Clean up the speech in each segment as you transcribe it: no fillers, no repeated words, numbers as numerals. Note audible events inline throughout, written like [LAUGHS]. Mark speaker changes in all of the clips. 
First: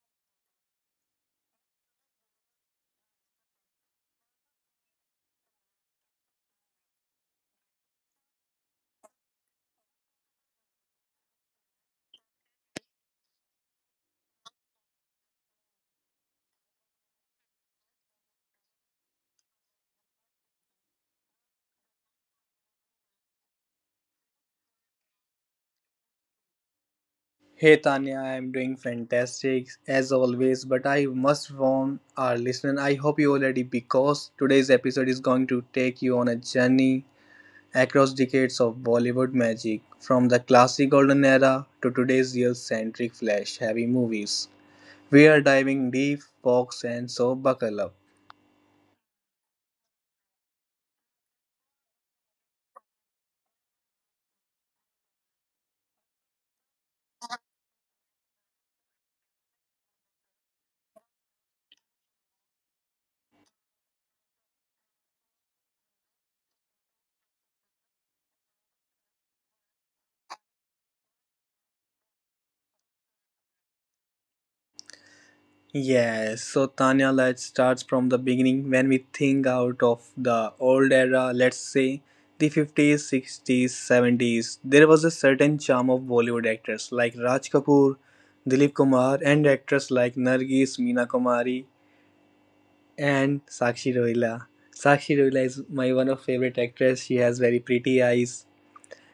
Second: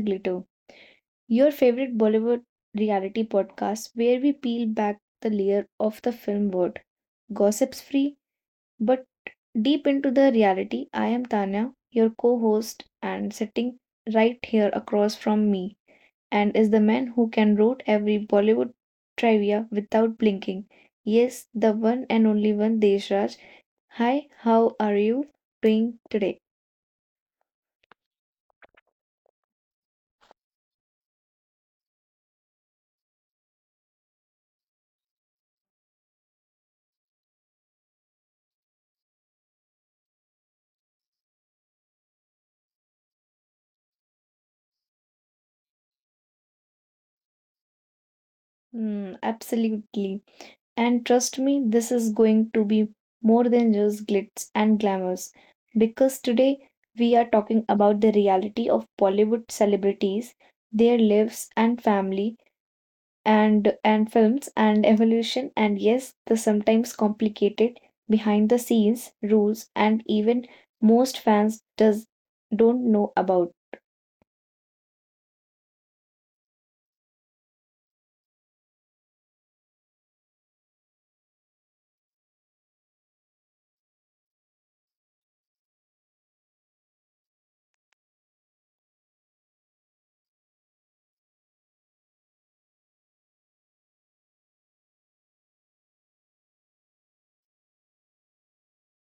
Speaker 1: Glitter, your favorite Bollywood reality podcast where we peel back the layer of the film world. Gossips free, but deep into the reality. I am Tanya, your co host, and sitting right here across from me and is the man who can root every Bollywood trivia without blinking. Yes, the one and only one Deshraj. Hi, how are you doing today?
Speaker 2: Hey Tanya, I'm doing fantastic as always, but I must warn our listener. I hope you already because today's episode is going to take you on a journey across decades of Bollywood magic, from the classic golden era to today's real centric flash heavy movies. We are diving deep, folks, and so buckle up.
Speaker 1: Absolutely. And trust me, this is going to be more than just glitz and glamours. Because today we are talking about the reality of Bollywood celebrities, their lives and family and films and evolution and yes, the sometimes complicated behind the scenes rules and even most fans does don't know about.
Speaker 2: Yes, so Tanya, let's start from the beginning. When we think out of the old era, let's say the 50s, 60s, 70s, there was a certain charm of Bollywood actors like Raj Kapoor, Dilip Kumar, and actors like Nargis, Meena Kumari, and Sakshi Roila. Sakshi Roila is my one of favorite actress. She has very pretty eyes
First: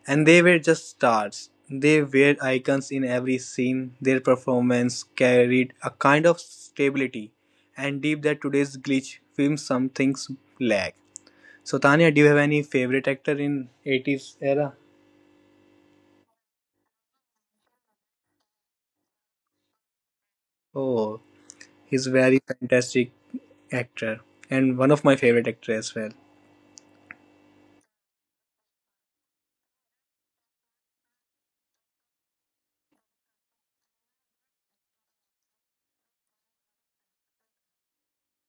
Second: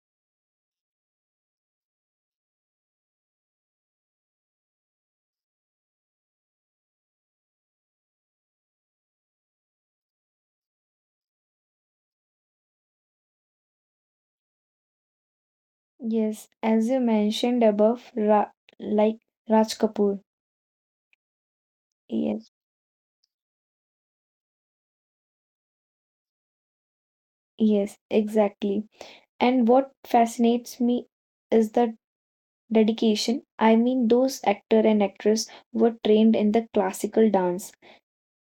Speaker 2: and they were just stars. They were icons in every scene. Their performance carried a kind of stability and deep that today's glitch film some things lack. So Tanya, do you have any favorite actor in 80s era?
Speaker 1: Yes, as you mentioned above, Ra like Raj Kapoor.
Speaker 2: Oh, he's very
Speaker 1: Yes.
Speaker 2: fantastic actor and one of my favorite actor as well.
Speaker 1: Yes, exactly. And what fascinates me is the dedication. I mean, those actor and actress were trained in the classical dance,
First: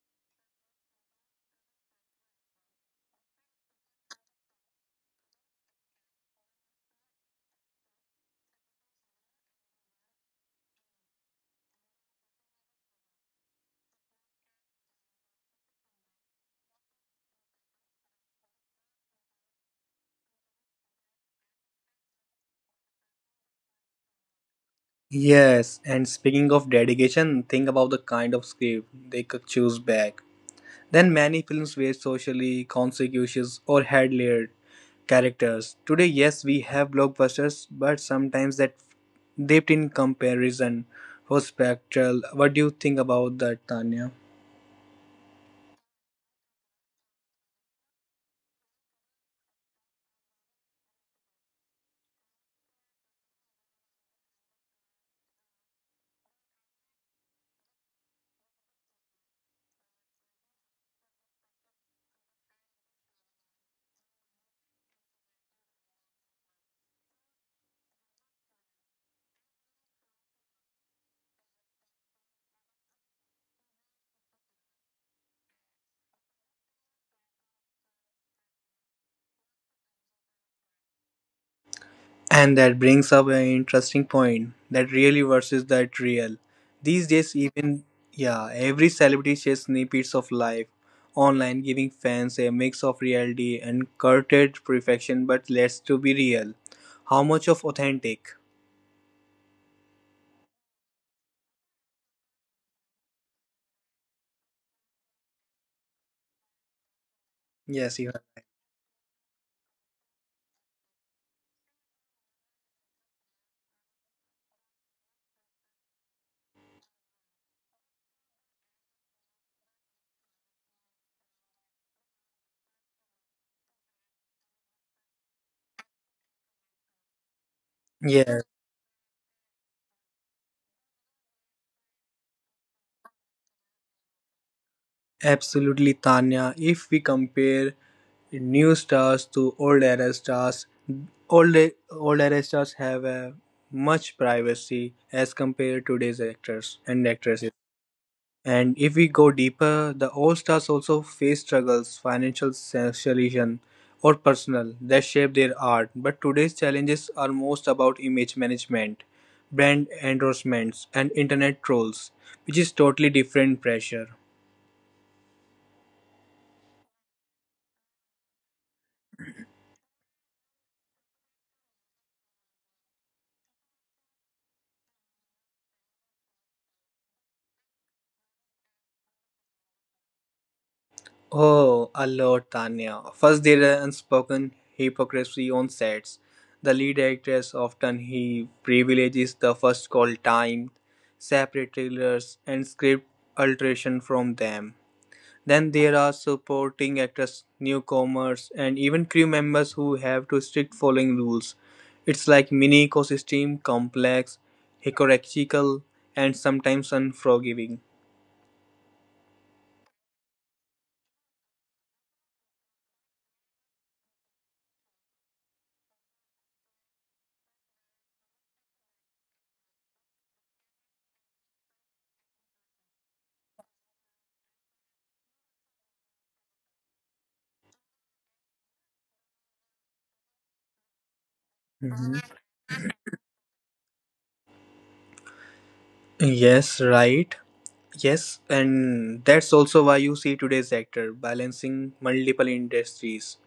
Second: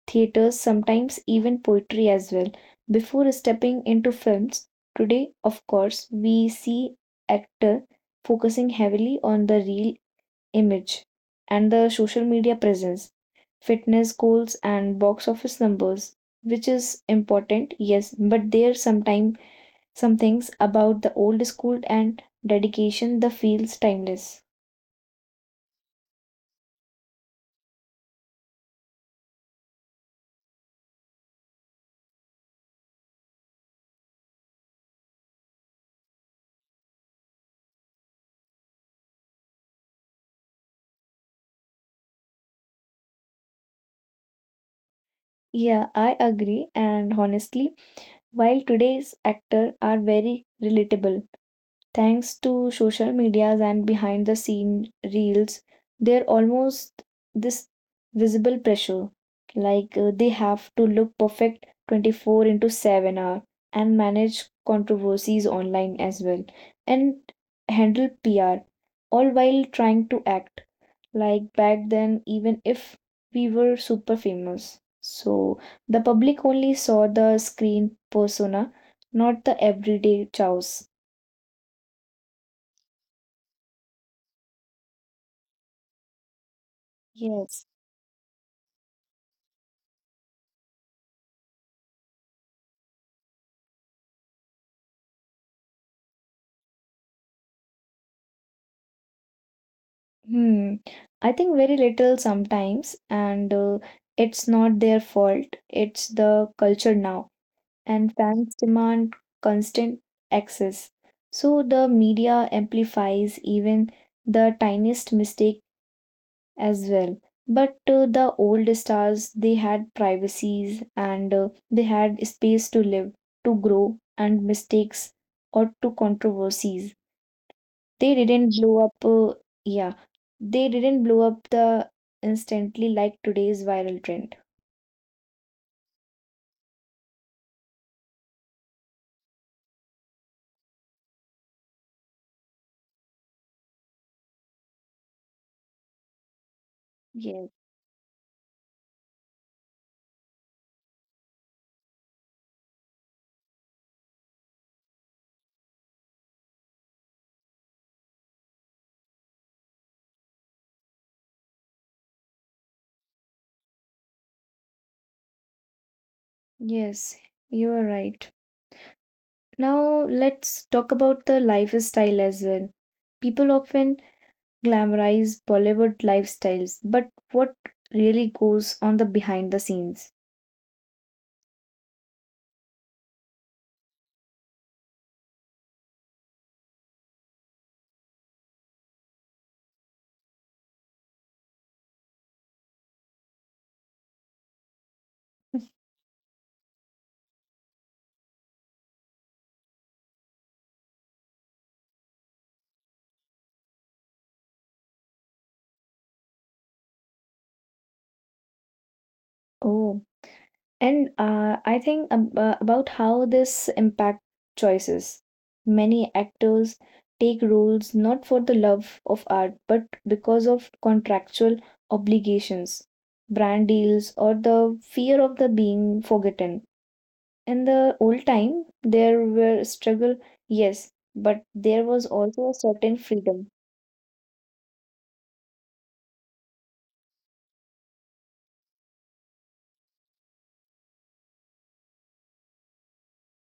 Speaker 1: theaters, sometimes even poetry as well, before stepping into films. Today, of course, we see actor focusing heavily on the real image and the social media presence, fitness goals and box office numbers, which is important, yes, but there sometimes some things about the old school and dedication that feels timeless.
Speaker 2: Yes, and speaking of dedication, think about the kind of script they could choose back. Then many films were socially conscious or had layered characters. Today, yes, we have blockbusters, but sometimes that dipped in comparison for spectral. What do you think about that, Tanya?
Speaker 1: Yeah, I agree. And honestly, while today's actors are very relatable, thanks to social medias and behind the scene reels, they're almost this visible pressure. They have to look perfect 24 into 7 hour and manage controversies online as well and handle PR all while trying to act like back then even if we were super famous, so the public only saw the screen persona, not the everyday chows.
Speaker 2: And that brings up an interesting point that really versus that real. These days,
Speaker 1: Yes.
Speaker 2: even yeah, every celebrity shares snippets of life online, giving fans a mix of reality and curated perfection. But let's to be real, how much of authentic?
Speaker 1: hmm I think very little sometimes, and it's not their fault, it's the culture now.
Speaker 2: Yes, you
Speaker 1: And
Speaker 2: are.
Speaker 1: fans demand constant access, so the media amplifies even the tiniest mistake as well. But the old stars, they had privacies, and they had space to live, to grow, and mistakes or to controversies. They
Speaker 2: Yeah,
Speaker 1: didn't blow up, Yeah, they didn't blow up the instantly like today's viral trend.
Speaker 2: absolutely, Tanya. If we compare new stars to old era stars, old old era stars have a much privacy as compared to today's actors and
Speaker 1: Yes,
Speaker 2: actresses. And if we go deeper, the old stars also face struggles, financial socialization, or personal that shape their art. But today's challenges are most about image management, brand endorsements, and internet trolls, which is totally different pressure.
Speaker 1: yes, you are right. Now let's talk about the lifestyle as well. People often glamorize Bollywood lifestyles, but what really goes on the behind the scenes?
Speaker 2: Oh, a lot, Tanya. First, there are unspoken hypocrisy on sets. The lead actress often he privileges the first call time, separate trailers, and script alteration from them. Then there are supporting actors, newcomers, and even crew members who have to strict following rules. It's like mini ecosystem, complex, hierarchical, and sometimes unforgiving.
Speaker 1: Oh, and I think ab about how this impact choices. Many actors take roles not for the love of art, but because of contractual obligations, brand deals, or the fear of the being forgotten. In the old time, there were struggle, yes, but there was
Speaker 2: Mhm.
Speaker 1: also a certain freedom.
Speaker 2: Yes, right. Yes, and that's also why you see today's actor balancing multiple industries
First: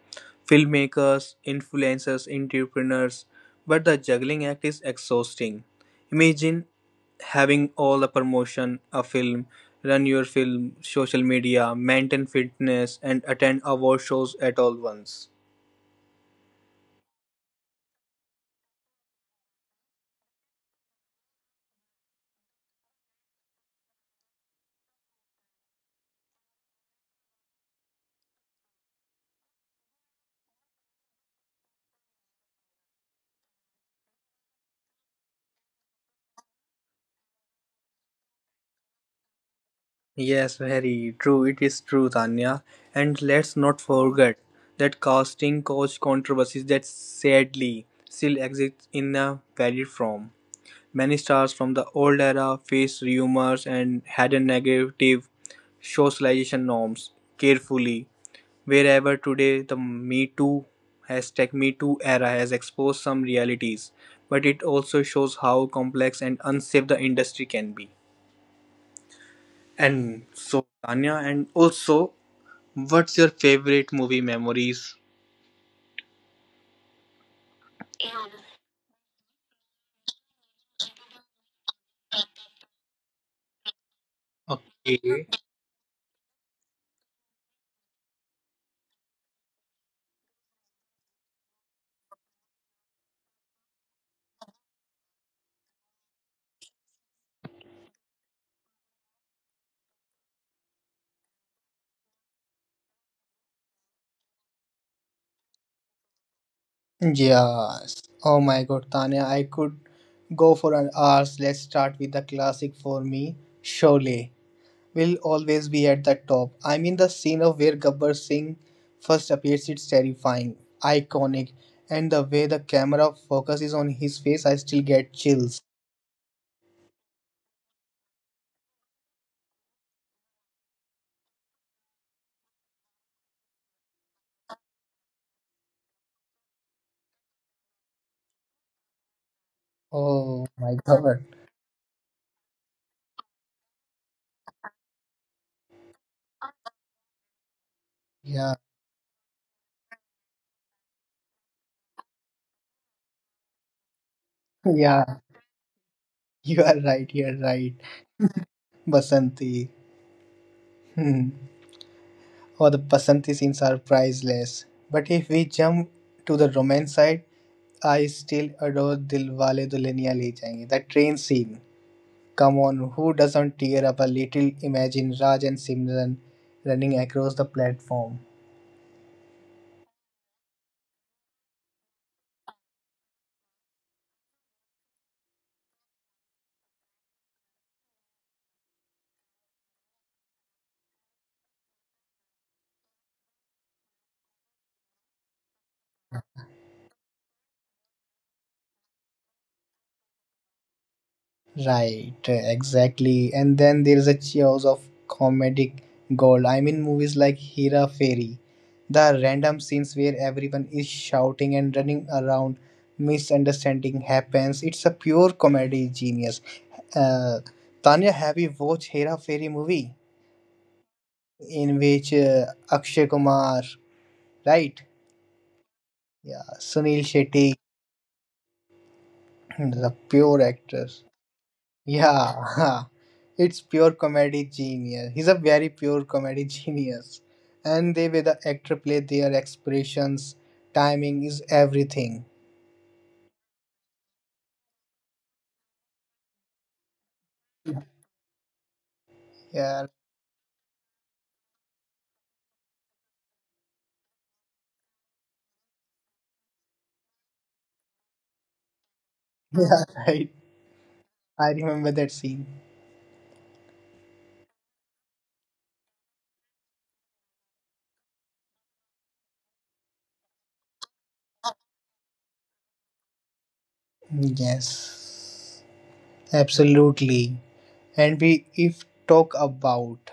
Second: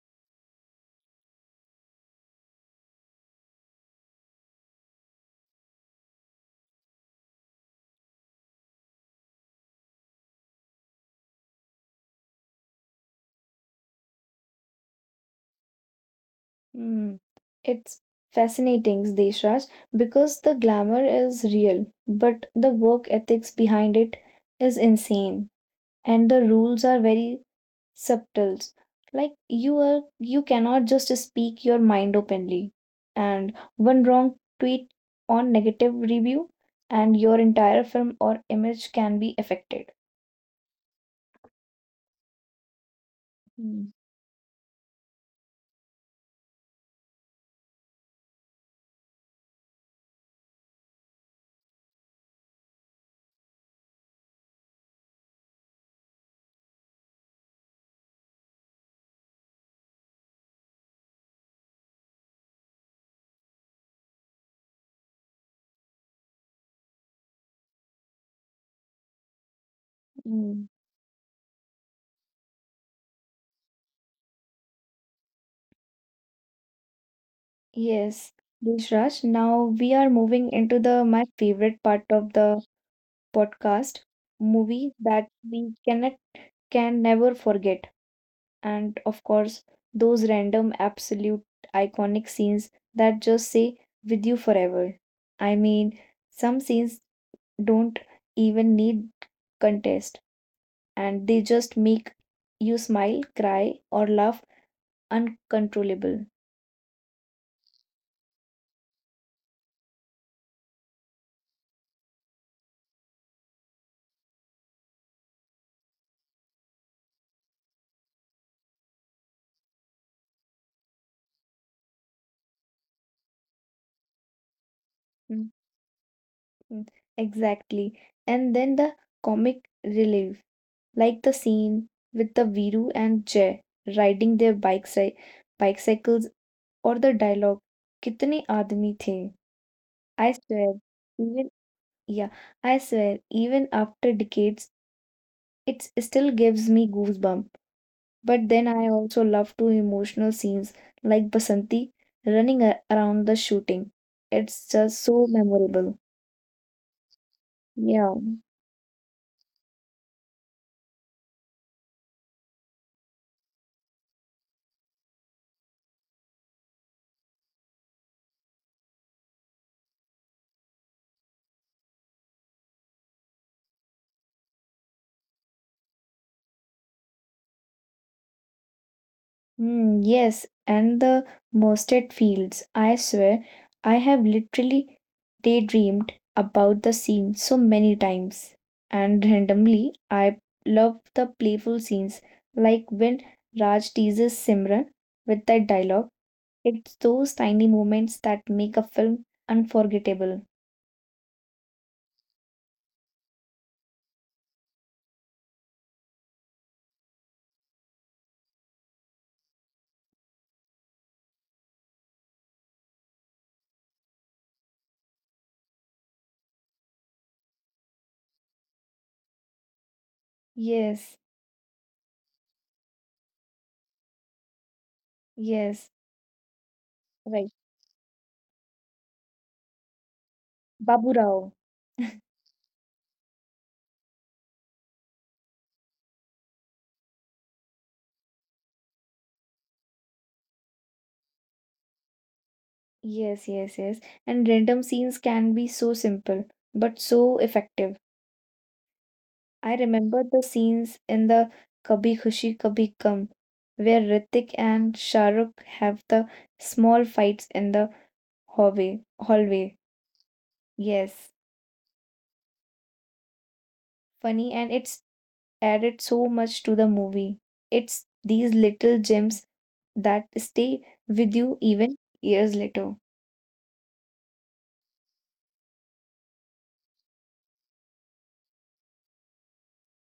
Speaker 2: filmmakers, influencers, entrepreneurs, but the juggling act is exhausting. Imagine having all the promotion, a film, run your film, social media, maintain fitness, and attend award shows at all once.
Speaker 1: Hmm. It's fascinating, Deshraj, because the glamour is real, but the work ethics behind it is insane, and the rules are very subtle. Like you are, you cannot just speak your mind openly, and one wrong tweet on negative review, and your entire film or image can be affected.
Speaker 2: Yes, very true. It is true, Tanya. And let's not forget that casting couch controversies that sadly still exist in a varied form. Many stars from the old era faced rumors and had a negative socialization norms carefully. Wherever today the Me Too hashtag Me Too era has exposed some realities, but it also shows how complex and unsafe the industry can be. And so,
Speaker 1: Mm,
Speaker 2: Tanya, and also, what's your favorite movie memories?
Speaker 1: Yes, Raj. Now we are moving into the my favorite part of the podcast, movie
Speaker 2: Okay.
Speaker 1: that we can never forget, and of course those random, absolute, iconic scenes that just say with you forever. I mean, some scenes don't even need contest, and they just make you smile, cry, or laugh uncontrollable.
Speaker 2: Yes. Oh my god, Tanya, I could go for an hours. Let's start with the classic for me. Sholay will always be at the top. I mean, the scene of where Gabbar Singh first appears, it's terrifying, iconic, and the way the camera focuses on his face, I still get
Speaker 1: Hmm.
Speaker 2: chills.
Speaker 1: Mm, Exactly. And then the comic relief, like the scene with the Viru and Jay riding their bikes, bicycles, or the dialogue, "Kitne aadmi the?" I
Speaker 2: Oh my
Speaker 1: swear,
Speaker 2: god.
Speaker 1: even yeah, I swear, even after decades, it still gives me goosebump. But
Speaker 2: Yeah.
Speaker 1: then I also love to emotional scenes like Basanti around the shooting. It's
Speaker 2: [LAUGHS]
Speaker 1: just
Speaker 2: Yeah.
Speaker 1: so memorable.
Speaker 2: You are right. You're right.
Speaker 1: Yeah.
Speaker 2: Basanti. Hmm. Oh, the Basanti scenes are priceless. But if we jump to the romance side, I still adore Dilwale Dulhaniya Le Jayenge. That train scene. Come on, who doesn't tear up a little? Imagine Raj and Simran running across the platform.
Speaker 1: Yes, and the mustard fields. I swear, I have literally daydreamed about the scene so many times. And randomly, I love the playful scenes, like when Raj teases Simran with that dialogue. It's those tiny moments that make a film unforgettable.
Speaker 2: Right, exactly. And then there is a chaos of comedic gold. I mean, movies like Hera Fairy, the random scenes where everyone is shouting and running around, misunderstanding happens. It's a pure comedy genius. Uh, Tanya, have you watched Hera Fairy movie
Speaker 1: Yes,
Speaker 2: in which Akshay Kumar, right?
Speaker 1: yes,
Speaker 2: Yeah, Sunil
Speaker 1: right.
Speaker 2: Shetty, the pure actors.
Speaker 1: Babu Rao.
Speaker 2: Yeah, [LAUGHS] it's pure comedy genius. He's a very pure comedy [LAUGHS] genius. And the way the actor play their expressions, timing is everything.
Speaker 1: Yes, yes, yes. And random scenes can be so simple, but so effective. I
Speaker 2: Yeah,
Speaker 1: remember the scenes in the Kabhi Khushi Kabhi Gham where Ritik and Shah Rukh have the small fights in the hallway.
Speaker 2: [LAUGHS]
Speaker 1: Hallway.
Speaker 2: yeah, right.
Speaker 1: Yes,
Speaker 2: I remember that scene.
Speaker 1: funny and it's added so much to the movie. It's these little gems that stay with you even years later.
Speaker 2: Yes, absolutely. And we if talk about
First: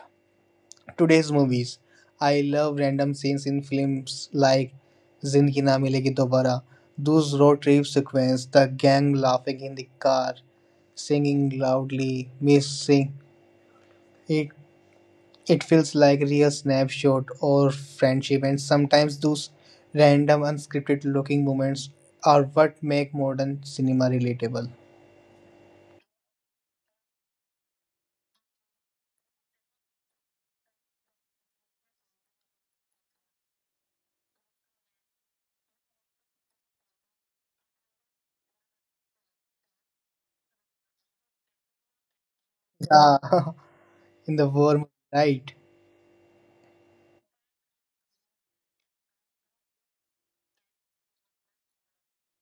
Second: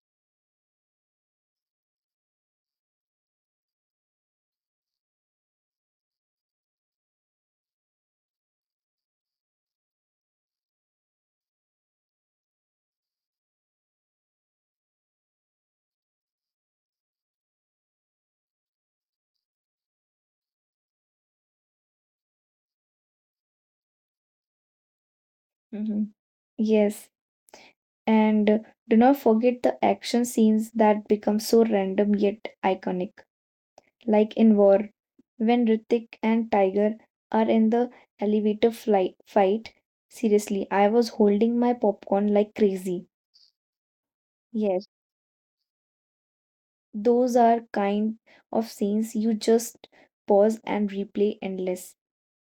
Speaker 2: today's movies. I love random scenes in films like Zindagi Na Milegi Dobara, those road trip sequences, the gang laughing in the car, singing loudly, missing it. It feels like real snapshot or friendship, and sometimes those random unscripted looking moments are what make modern cinema relatable.
Speaker 1: Mhm. Yes, and do not forget the action scenes that become so random yet iconic, like in War when Ritik and Tiger are in the elevator flight fight, seriously, I was holding my popcorn like crazy.
Speaker 2: Yeah, [LAUGHS] in the
Speaker 1: Yes,
Speaker 2: war, right?
Speaker 1: those are kind of scenes you just pause and replay endless.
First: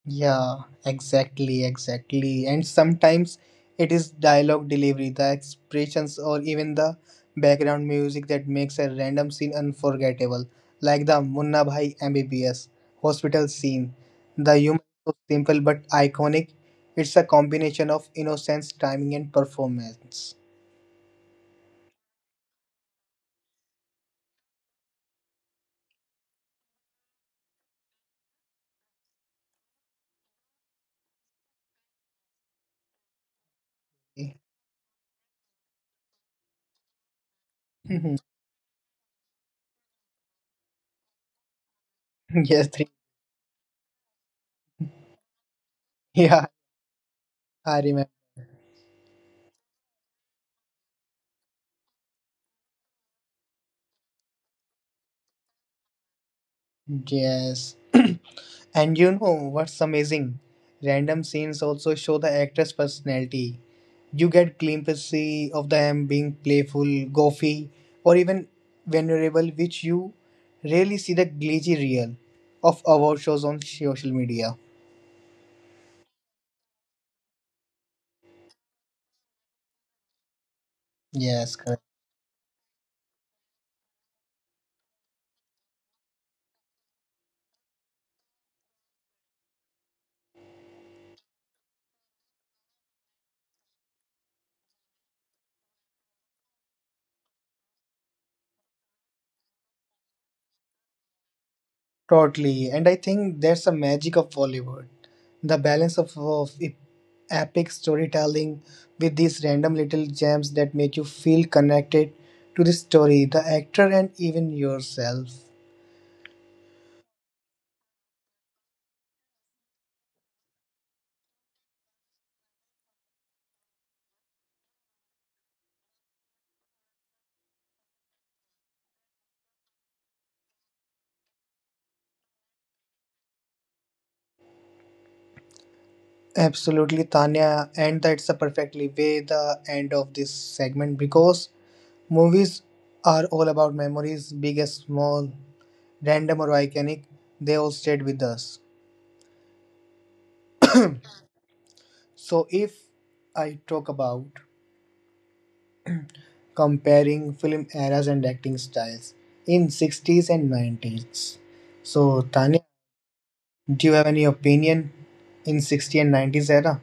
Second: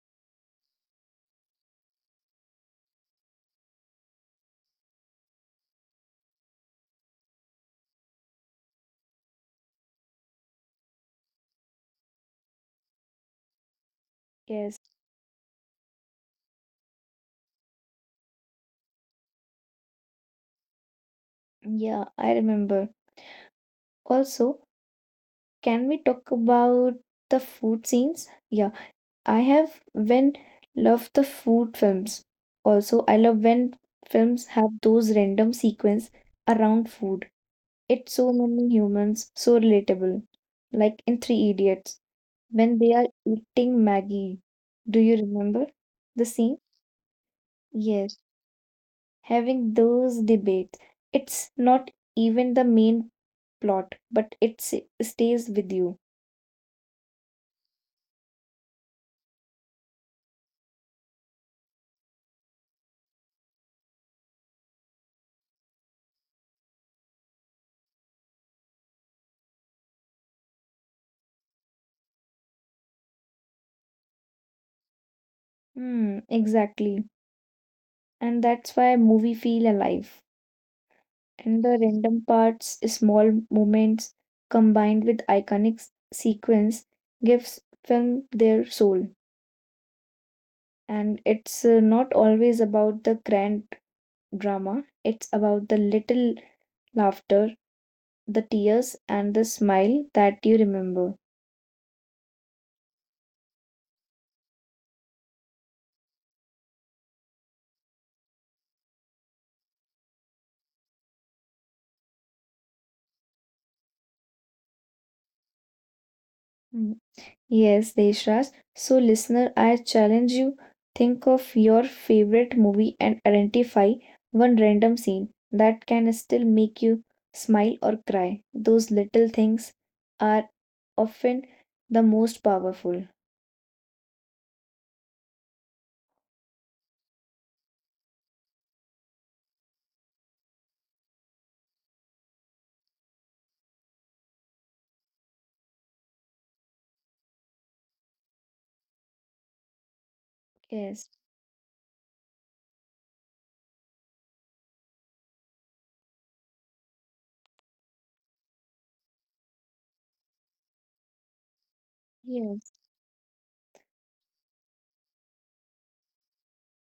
Speaker 2: Yeah, exactly, exactly. And sometimes it is dialogue delivery, the expressions, or even the background music that makes a random scene unforgettable, like the Munna Bhai MBBS hospital scene. The
Speaker 1: Yes,
Speaker 2: humor is so simple but iconic. It's a combination of innocence, timing, and performance.
Speaker 1: yeah, I remember. Also, can we talk about the food scenes? Yeah, I have when love the food films. Also, I love when
Speaker 2: [LAUGHS] yes,
Speaker 1: films have those random sequence around food. It's so many humans, so relatable. Like in Three Idiots, when
Speaker 2: three.
Speaker 1: they are eating Maggie. Do you remember the
Speaker 2: Yeah,
Speaker 1: scene?
Speaker 2: I remember.
Speaker 1: Yes, having those debates. It's not even the main plot, but stays with you.
Speaker 2: Yes. [CLEARS THROAT] And you know what's amazing? Random scenes also show the actor's personality. You get glimpses of them being playful, goofy, or even vulnerable, which you rarely see the glitchy reel of award shows on social media.
Speaker 1: Hmm, exactly. And that's why movie feel alive.
Speaker 2: Yes,
Speaker 1: And the random parts, small moments combined with sequence gives film their soul. And it's not always about the grand drama, it's about the little laughter, the tears and the smile that you remember.
Speaker 2: totally, and I think that's the magic of Bollywood. The balance of, of epic storytelling with these random little gems that make you feel connected to the story, the actor, and even yourself.
Speaker 1: Mm. Yes, Deshraj. So listener, I challenge you, think of your favorite movie and identify one random scene that can still make you smile or cry. Those little things are often the most powerful.
Speaker 2: Absolutely, Tanya, and that's a perfectly way the end of this segment because movies are all about memories, big as small, random or iconic, they all stayed with us.
Speaker 1: Yes,
Speaker 2: So, if I talk about comparing film eras and acting styles in 60s and 90s. So, Tanya,
Speaker 1: yes.
Speaker 2: do you have any opinion in 60s and 90s era?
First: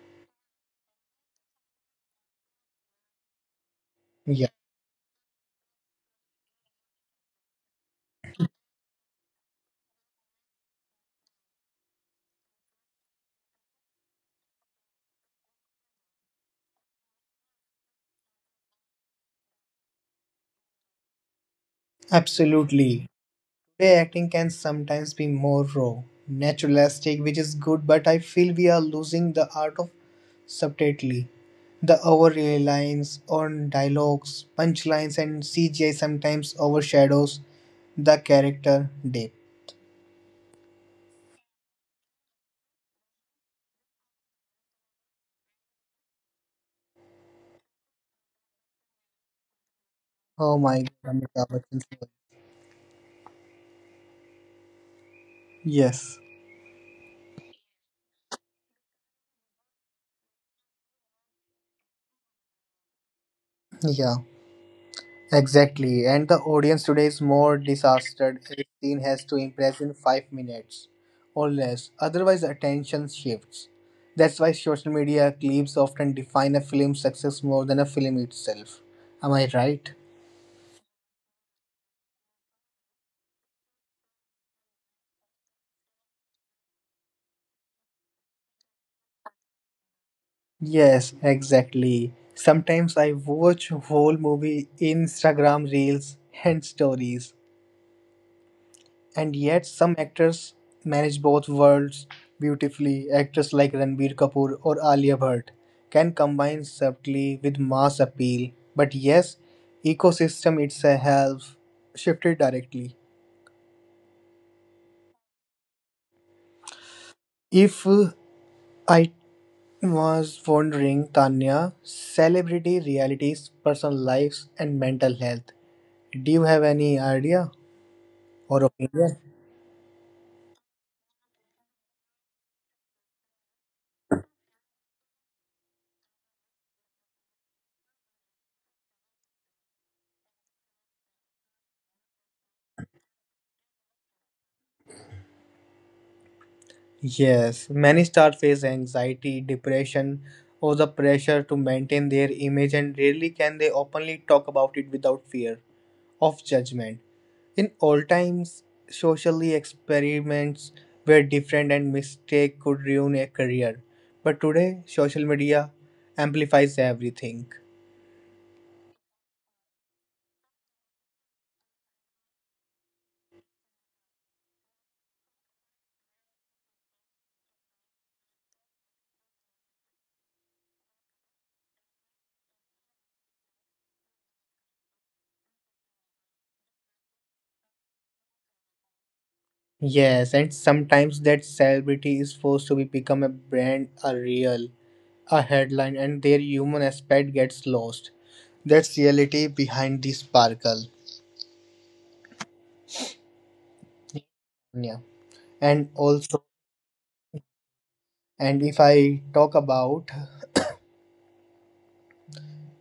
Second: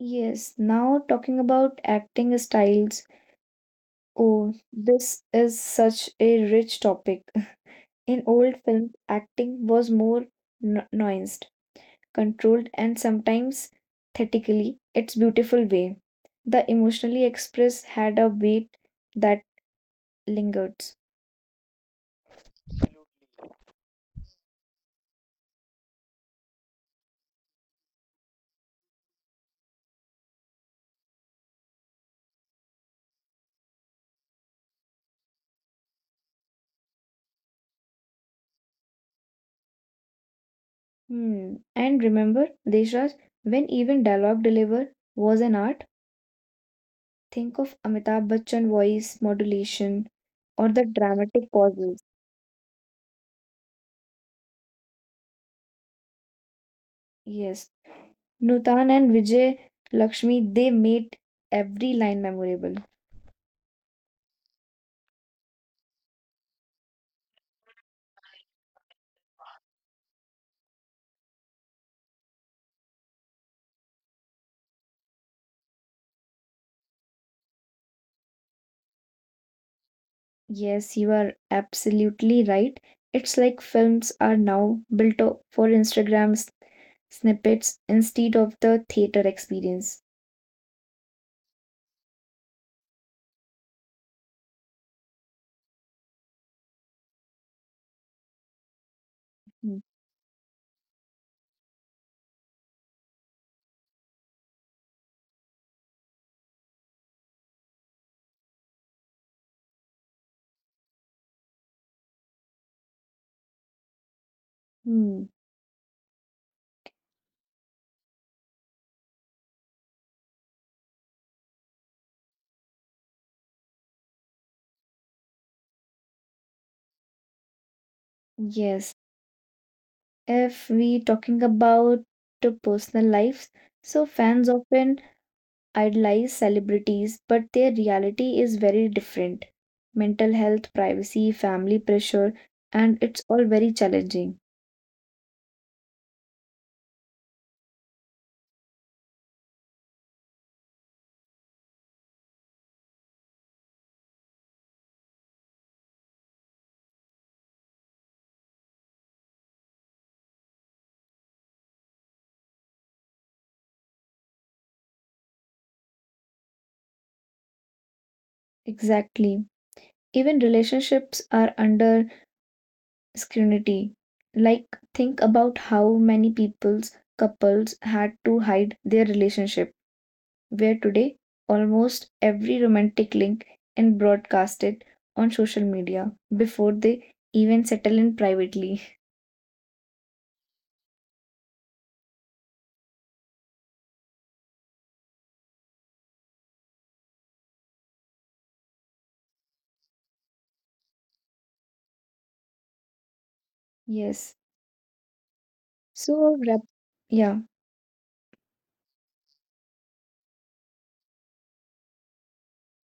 Speaker 1: Yes, now talking about acting styles.
Speaker 2: Yeah,
Speaker 1: Oh, this is such a rich topic. In old films, acting was more nuanced, controlled, and sometimes theatrically its beautiful way. The emotionally expressed had a weight that lingered.
Speaker 2: absolutely. Today, acting can sometimes be more raw, naturalistic, which is good, but I feel we are losing the art of subtlety. The over reliance on dialogues, punchlines, and CGI sometimes overshadows the character depth.
Speaker 1: Hmm. And remember, Deshraj, when even dialogue deliver was an art, think of Amitabh Bachchan voice modulation
Speaker 2: Oh
Speaker 1: or
Speaker 2: my
Speaker 1: the
Speaker 2: god, Amitabh
Speaker 1: dramatic
Speaker 2: Bachchan's
Speaker 1: pauses.
Speaker 2: voice. Yes.
Speaker 1: Yes, Nutan and Vijay Lakshmi, they made every line memorable.
Speaker 2: Yeah, exactly. And the audience today is more disastered if scene has to impress in 5 minutes or less. Otherwise, attention shifts. That's why social media clips often define a film's success more than a film itself. Am I right?
Speaker 1: Yes, you are absolutely right. It's like films are now built for snippets instead of the theater experience.
Speaker 2: Yes, exactly. Sometimes I watch whole movie Instagram reels and stories. And yet, some actors manage both worlds beautifully. Actors like Ranbir Kapoor or Alia Bhatt can combine subtlety with mass appeal. But yes, ecosystem itself shifted directly.
Speaker 1: Hmm.
Speaker 2: If I was wondering, Tanya, celebrity realities, personal lives, and mental health. Do you have any idea or
Speaker 1: Yes,
Speaker 2: opinion?
Speaker 1: if we talking about the personal lives, so fans often idolize celebrities, but their reality is very different. Mental health, privacy, family pressure, and it's all very challenging.
Speaker 2: Yes, many stars face anxiety, depression, or the pressure to maintain their image, and rarely can they openly talk about it without fear of judgment. In old times, socially experiments were different and mistake could ruin a career. But today, social media amplifies everything.
Speaker 1: Exactly. Even relationships are under scrutiny. Like, think about how many people's couples had to hide their relationship, where today almost every romantic link is broadcasted on social media before they even settle in privately. [LAUGHS]
Speaker 2: Yes, and sometimes that celebrity is forced to be become a brand, a real. A headline and their human aspect gets lost. That's reality behind the sparkle.
Speaker 1: Yes.
Speaker 2: Yeah. And
Speaker 1: So,
Speaker 2: also
Speaker 1: wrap- yeah.
Speaker 2: and if I talk about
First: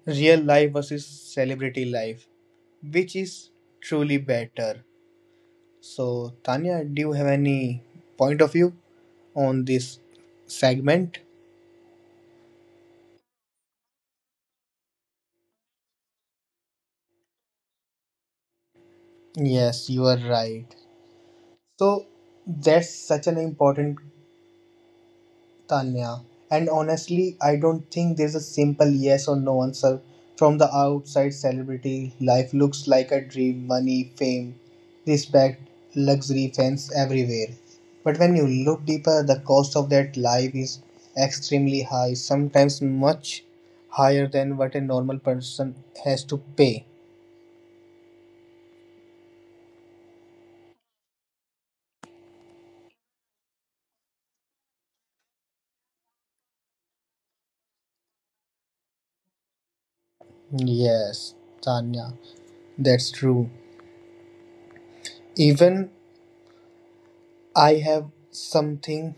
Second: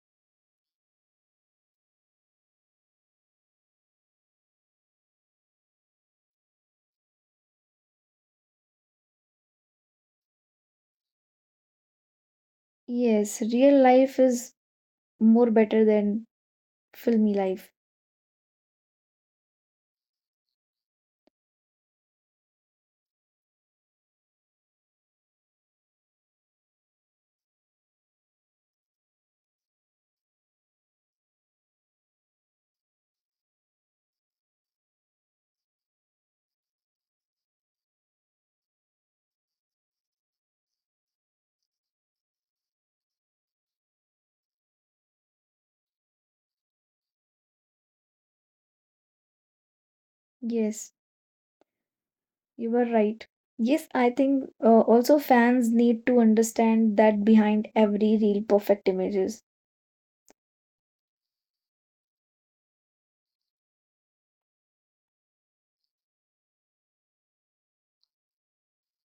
Speaker 2: real life versus celebrity life, which is truly better. So Tanya, do you have any point of view on this segment?
Speaker 1: Yes, real life is more better than filmy life.
Speaker 2: Yes, you are right. So that's such an important Tanya. And honestly, I don't think there's a simple yes or no answer. From the outside, celebrity life looks like a dream money, fame, respect, luxury, fans everywhere. But when you look deeper, the cost of that life is extremely high, sometimes much higher than what a normal person has to pay.
Speaker 1: Yes. You were right. Yes, I think also fans need to understand that behind every real perfect images.
Speaker 2: Yes, Tanya, that's true. Even I have something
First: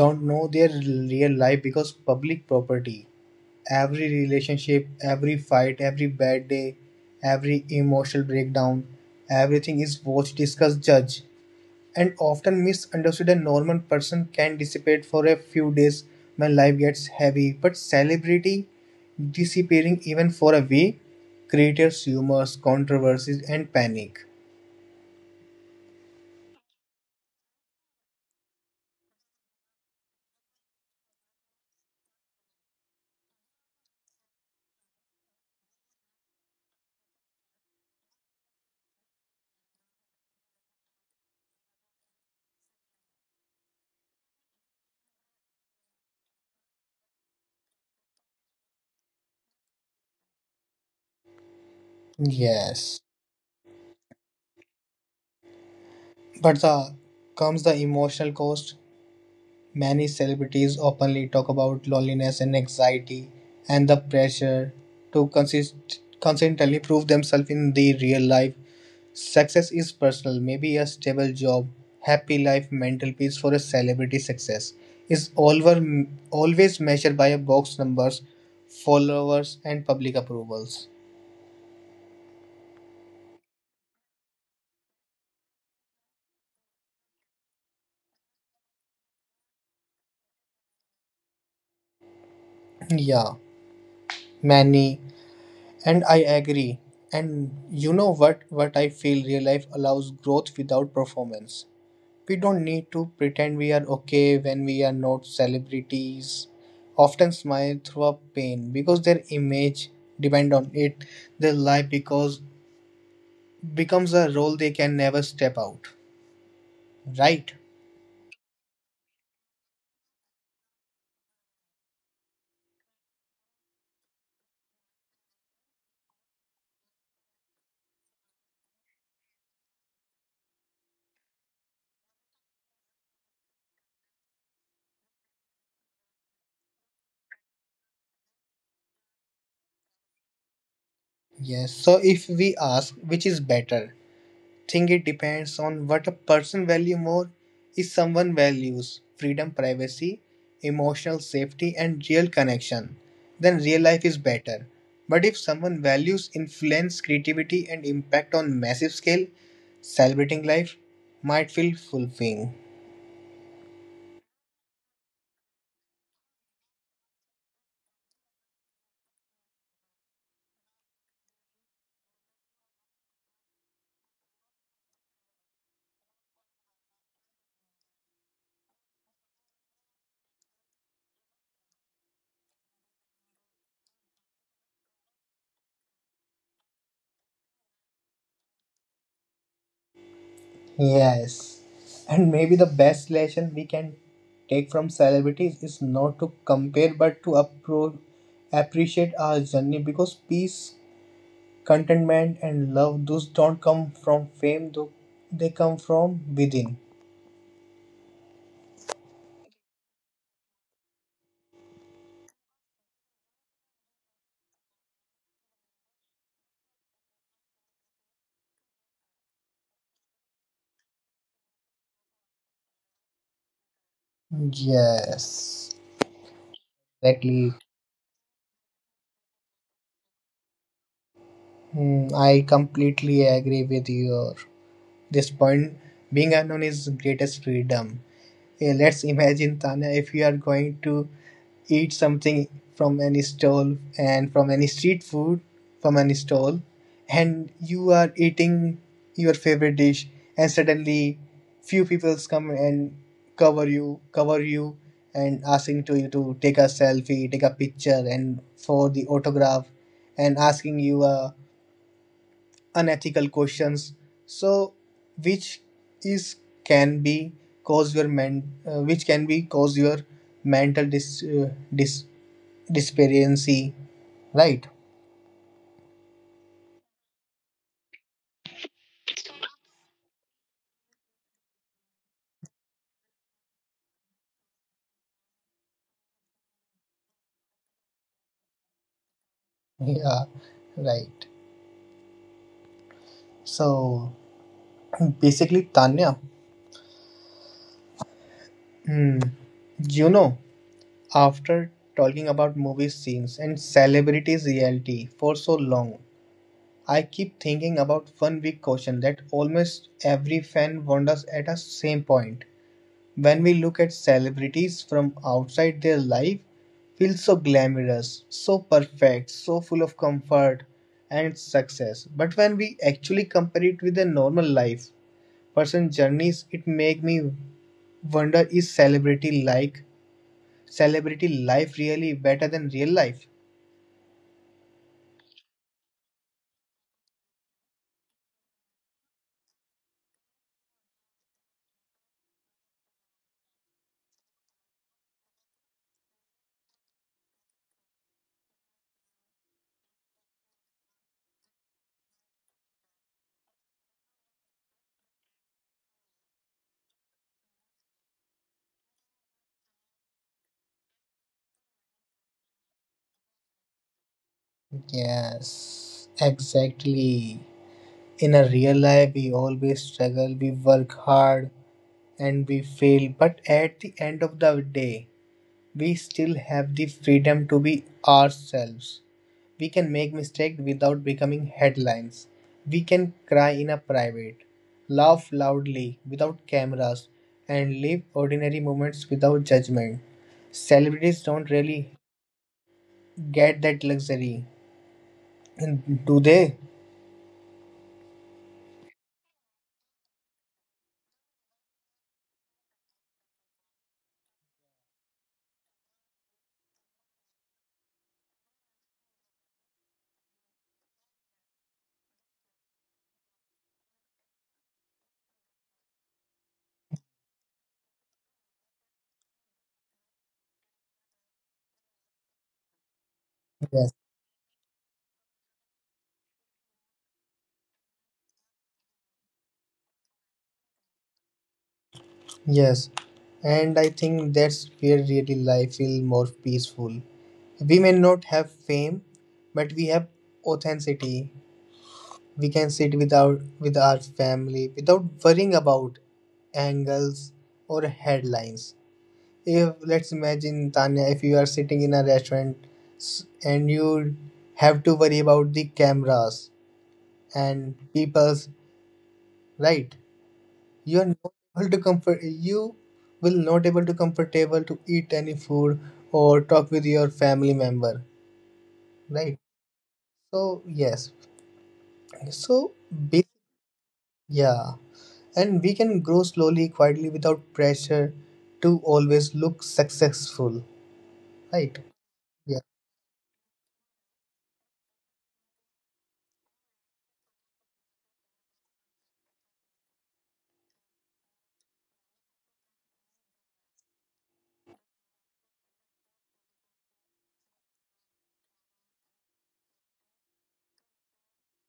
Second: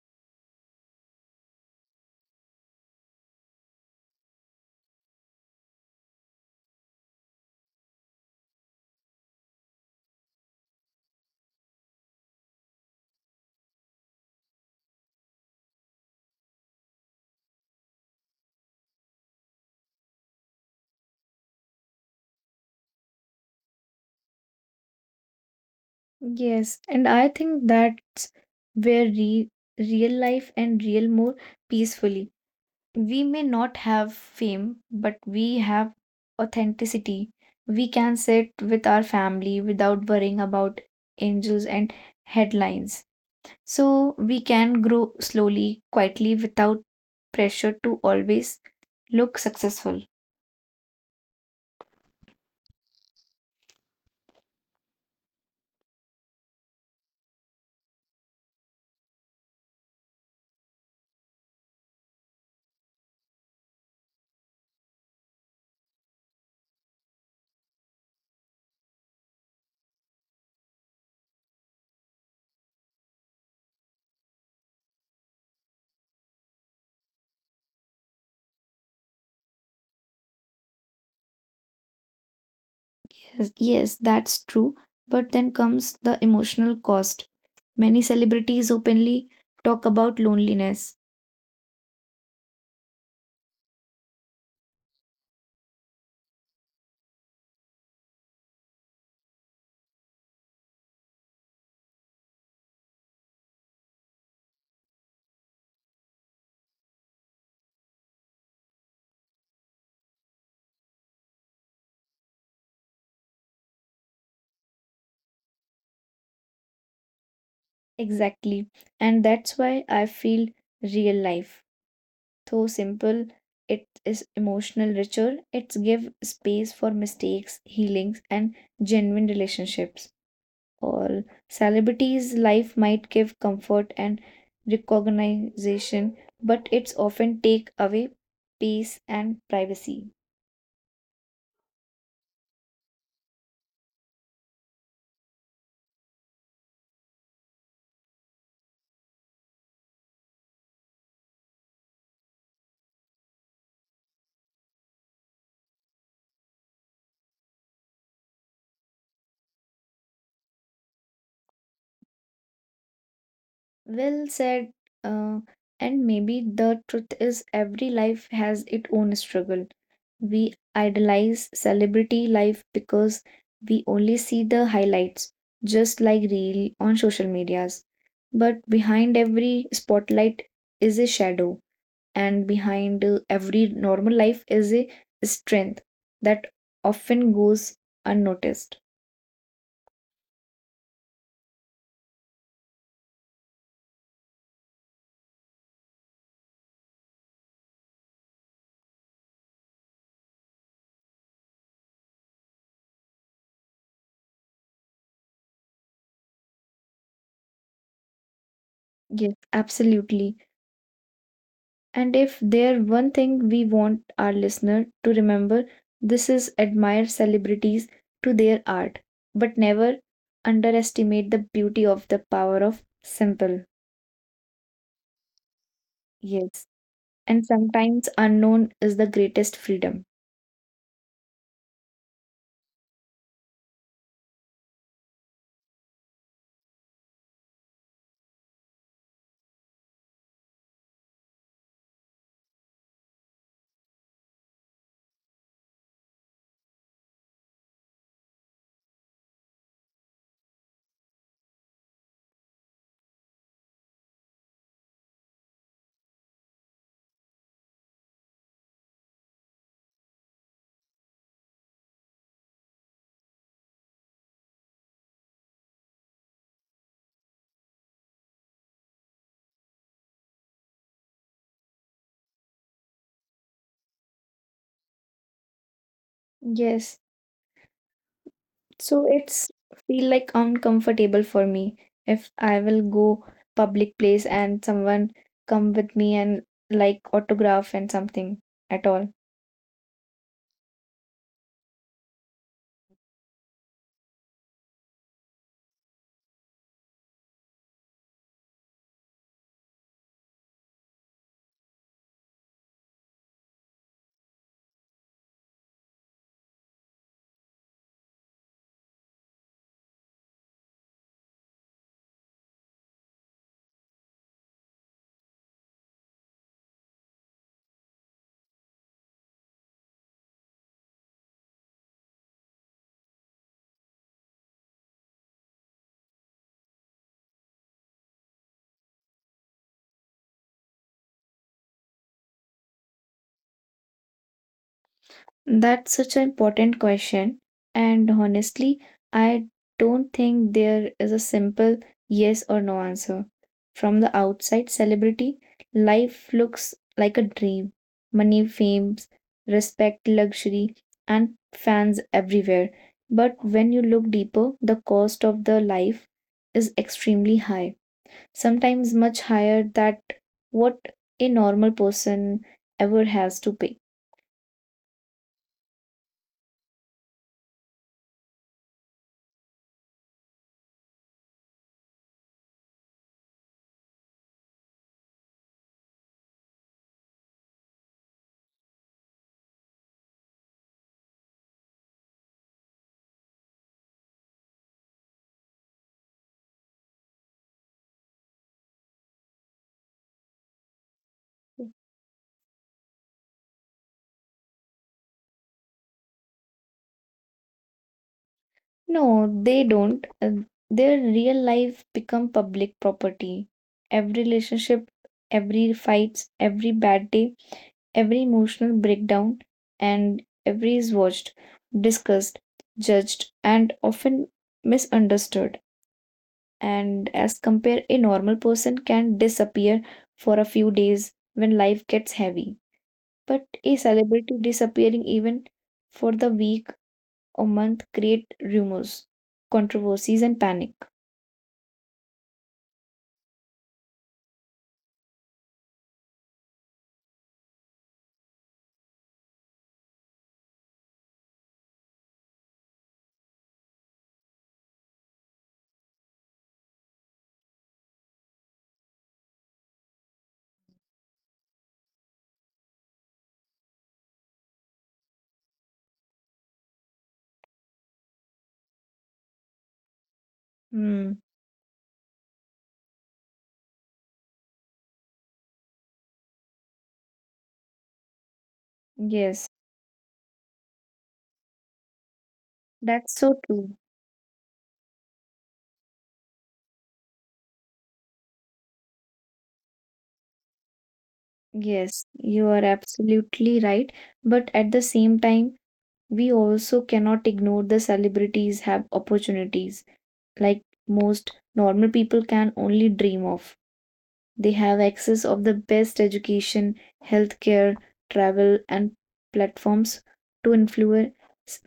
Speaker 2: don't know their real life because public property, every relationship, every fight, every bad day, every emotional breakdown, everything is watched, discussed, judged, and often misunderstood. A normal person can dissipate for a few days when life gets heavy, but celebrity disappearing even for a week creates rumors, controversies, and panic.
Speaker 1: Yes, and I think that's where real life and real more peacefully. We may not have fame, but we have authenticity. We can sit with our family without worrying about angels and headlines. So we can grow slowly, quietly, without pressure to always look successful.
Speaker 2: Yes, but the comes the emotional cost. Many celebrities openly talk about loneliness and anxiety and the pressure to consistently prove themselves in the real life. Success is personal, maybe a stable job, happy life, mental peace for a celebrity success is always measured by a box numbers, followers and public approvals.
Speaker 1: Yes, yes, that's true. But then comes the emotional cost. Many celebrities openly talk about loneliness.
Speaker 2: Yeah, many and I agree. And you know what I feel real life allows growth without performance. We don't need to pretend we are okay when we are not. Celebrities often smile through a pain because their image depend on it. Their life because becomes a role they can never step out. Right?
Speaker 1: Exactly. And that's why I feel real life, though simple, it is emotional richer. It's give space for mistakes, healings, and genuine relationships. All celebrities' life might give comfort and recognition, but it's often take away peace and privacy.
Speaker 2: Yes. So if we ask which is better, think it depends on what a person value more. If someone values freedom, privacy, emotional safety, and real connection, then real life is better. But if someone values influence, creativity, and impact on massive scale, celebrating life might feel fulfilling.
Speaker 1: Well said. Uh, and maybe the truth is every life has its own struggle. We idolize celebrity life because we only see the highlights, just like reel on social medias. But behind every spotlight is a shadow, and behind every normal life is a strength that often goes unnoticed.
Speaker 2: Yes, and maybe the best lesson we can take from celebrities is not to compare but to appreciate our journey because peace, contentment, and love, those don't come from fame, though they come from within.
Speaker 1: Yes, absolutely. And if there one thing we want our listener to remember, this is admire celebrities to their art, but never underestimate the beauty of the power of simple.
Speaker 2: Yes,
Speaker 1: Yes. And
Speaker 2: exactly.
Speaker 1: sometimes unknown is the greatest freedom.
Speaker 2: Hmm, I completely agree with your this point. Being unknown is greatest freedom. Yeah, let's imagine, Tanya, if you are going to eat something from any stall and from any street food from any stall, and you are eating your favorite dish, and suddenly few people come and cover you, and asking to you to take a selfie, take a picture, and for the autograph, and asking you a unethical questions so which is can be cause your men which can be cause your mental disparity, right?
Speaker 1: Yes. So it's feel like uncomfortable for me if I will go public place and someone come with me and like autograph and something at all.
Speaker 2: Yeah, right. So basically, Tanya, hmm, you know, after talking about movie scenes and celebrities reality for so long, I keep thinking about one big question that almost every fan wonders at a same point. When we look at celebrities from outside, their life feels so glamorous, so perfect, so full of comfort and success. But when we actually compare it with a normal life, person journeys, it make me wonder, is celebrity life really better than real life?
Speaker 1: That's such an important question. And honestly, I don't think there is a simple yes or no answer. From the outside, celebrity life looks like a dream. Money, fame, respect, luxury, and fans everywhere. But when you look deeper, the cost of the life is extremely high. Sometimes much higher than what a normal person ever has to pay.
Speaker 2: Yes, exactly. In a real life, we always struggle, we work hard, and we fail. But at the end of the day, we still have the freedom to be ourselves. We can make mistakes without becoming headlines. We can cry in a private, laugh loudly without cameras, and live ordinary moments without judgment. Celebrities don't really get that luxury, do they?
Speaker 1: No, they don't. Their real life become public property. Every relationship, every fights, every bad day, every emotional breakdown, and every is watched, discussed, judged, and often misunderstood. And as compare, a normal person can disappear for a few days when life gets heavy. But a
Speaker 2: Yes.
Speaker 1: celebrity disappearing even for the week a month create rumors, controversies, and panic.
Speaker 2: Yes. And I think that's where really life feels more peaceful. We may not have fame, but we have authenticity. We can sit without with our family without worrying about angles or headlines. If let's imagine, Tanya, if you are sitting in a restaurant and you have to worry about the cameras and people's, right, you are
Speaker 1: Hmm.
Speaker 2: not able to comfort. You will not able to comfortable to eat any food or talk with your family member, right?
Speaker 1: Yes,
Speaker 2: So yes, so
Speaker 1: that's
Speaker 2: be
Speaker 1: so true.
Speaker 2: yeah. And we can grow slowly, quietly, without pressure to always look successful, right?
Speaker 1: Yes, you
Speaker 2: Yeah.
Speaker 1: are absolutely right. But at the same time, we also cannot ignore the celebrities have opportunities like most normal people can only dream of. They have access of the best education, healthcare, travel and platforms to influence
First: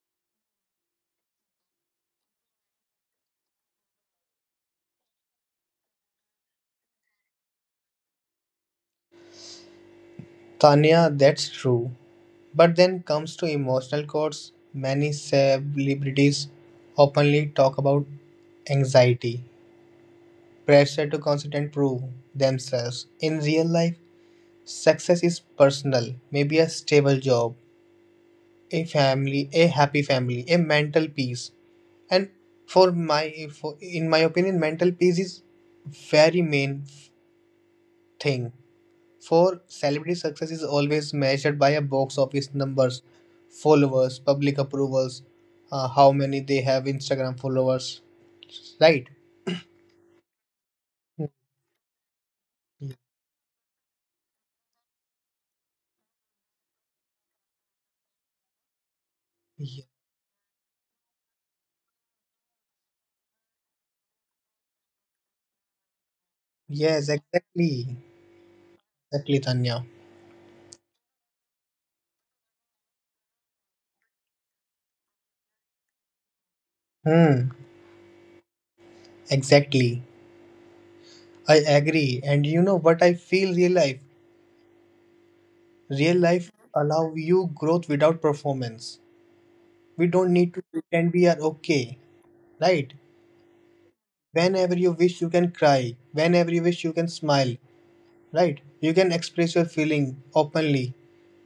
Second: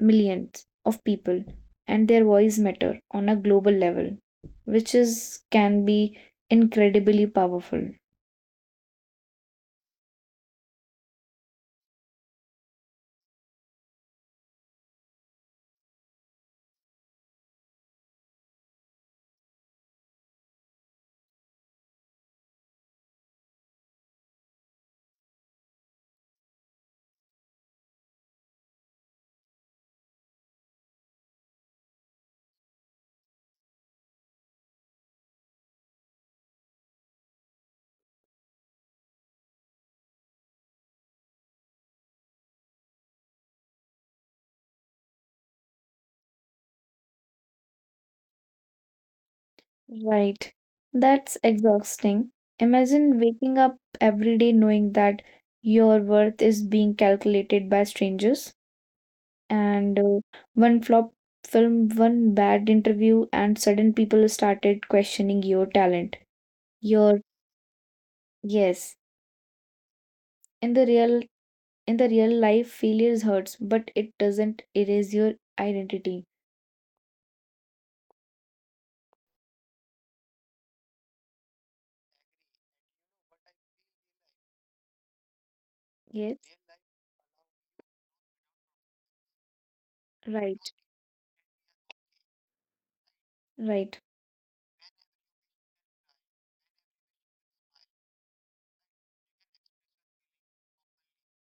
Speaker 1: millions of people and their voice matter on a global level, which is can be incredibly powerful.
Speaker 2: Tanya, that's true. But then comes to emotional costs. Many celebrities openly talk about anxiety, pressure to constantly prove themselves. In real life, success is personal, maybe a stable job, a family, a happy family, a mental peace. And in my opinion, mental peace is very main thing. For celebrity success is always measured by a box office numbers, followers, public approvals, how many they have Instagram followers, right?
Speaker 1: Right.
Speaker 2: Mm.
Speaker 1: That's exhausting. Imagine waking up every day knowing that your worth is being calculated by strangers.
Speaker 2: y-
Speaker 1: And one flop film, one bad interview, and sudden people started questioning your talent.
Speaker 2: Yes,
Speaker 1: Your
Speaker 2: exactly,
Speaker 1: yes,
Speaker 2: exactly, Tanya.
Speaker 1: in the real life, failures hurts, but it doesn't erase your identity.
Speaker 2: Hmm, exactly. I agree. And you know what I feel real life? Real life
Speaker 1: Yes,
Speaker 2: allow you growth without performance. We don't need to
Speaker 1: right,
Speaker 2: pretend we are okay, right?
Speaker 1: right,
Speaker 2: Whenever you wish, you can cry. Whenever you wish, you can smile, right? You can express your feeling openly.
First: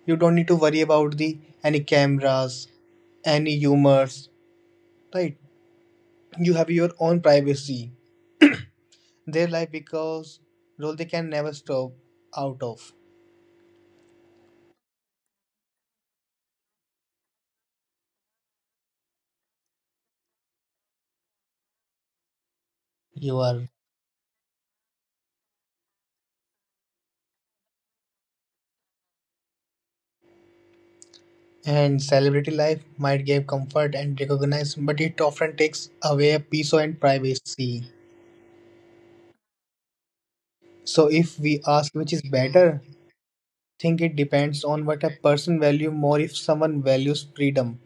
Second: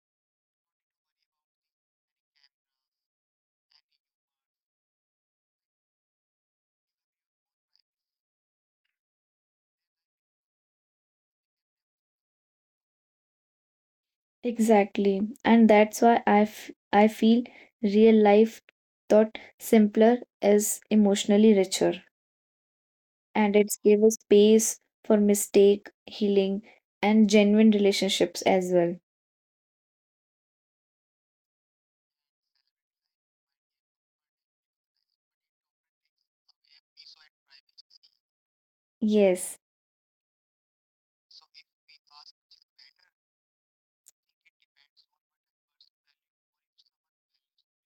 Speaker 2: You don't need to worry about the any cameras, any humors, right? You have your own privacy. Their life because role they can never stop out of.
Speaker 1: exactly, and that's why I feel real life thought simpler is emotionally richer,
Speaker 2: You
Speaker 1: and
Speaker 2: are.
Speaker 1: it gave us space for mistake, healing, and genuine relationships as well.
Speaker 2: And celebrity life might give comfort and recognition, but it often takes away peace and privacy.
Speaker 1: Yes,
Speaker 2: So if we ask which is better, think it depends on what a person value more, if someone values freedom,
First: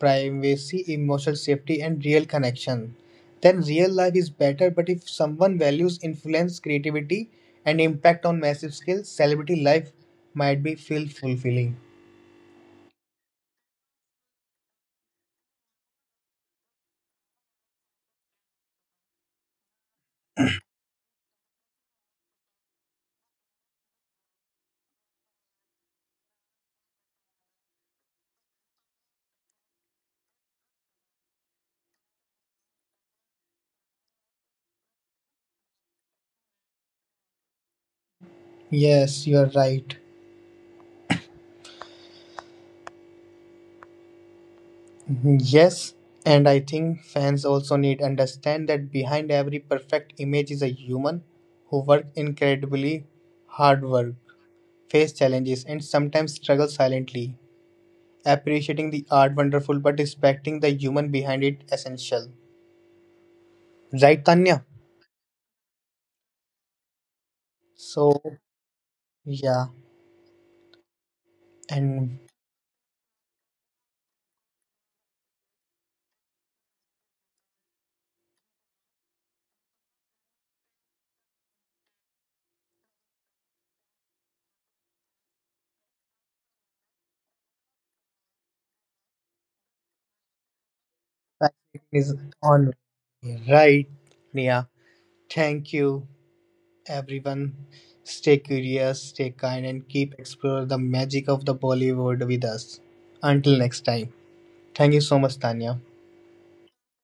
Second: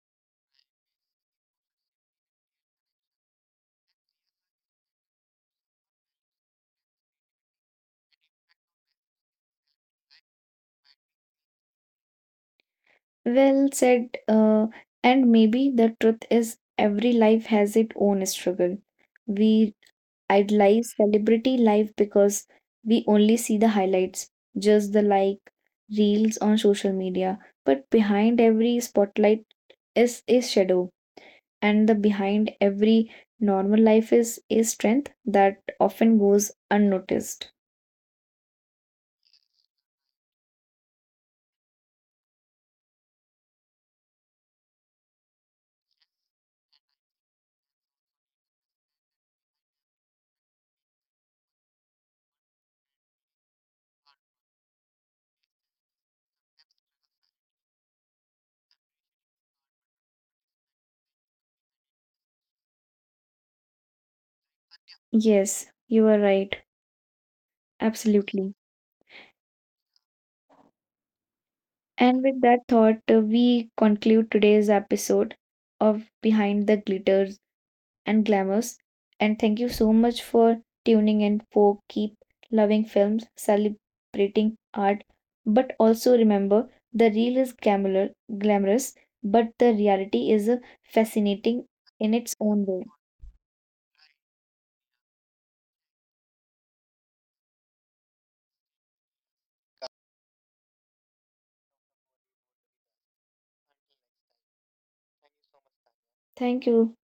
Speaker 2: privacy, emotional safety and real connection. Then real life is better, but if someone values influence, creativity and impact on massive scale, celebrity life might be feel fulfilling.
Speaker 1: well said. And maybe the truth is every life has its own struggle. We idolize celebrity life because we only see the highlights, just the like reels on social media. But behind every spotlight is a shadow, and the behind every normal life is a strength that often goes unnoticed.
Speaker 2: Yes, you are right. Yes, and I think fans also need understand that behind every perfect image is a human who work incredibly hard work, face challenges and sometimes struggle silently. Appreciating the art wonderful but respecting the human behind it essential. Right, Tanya?
Speaker 1: Yes, you are right.
Speaker 2: So
Speaker 1: Absolutely.
Speaker 2: yeah, and
Speaker 1: And with that thought, we conclude today's episode of Behind the Glitters and Glamours. And thank you so much for tuning in for keep loving films, celebrating art. But also remember, the real is glamorous, but the reality is fascinating
Speaker 2: fashion is
Speaker 1: in its own
Speaker 2: on,
Speaker 1: way.
Speaker 2: right, Nia. Thank you, everyone. Stay curious, stay kind, and keep exploring the magic of the Bollywood with us. Until next time. Thank you so much, Tanya.
Speaker 1: Thank you.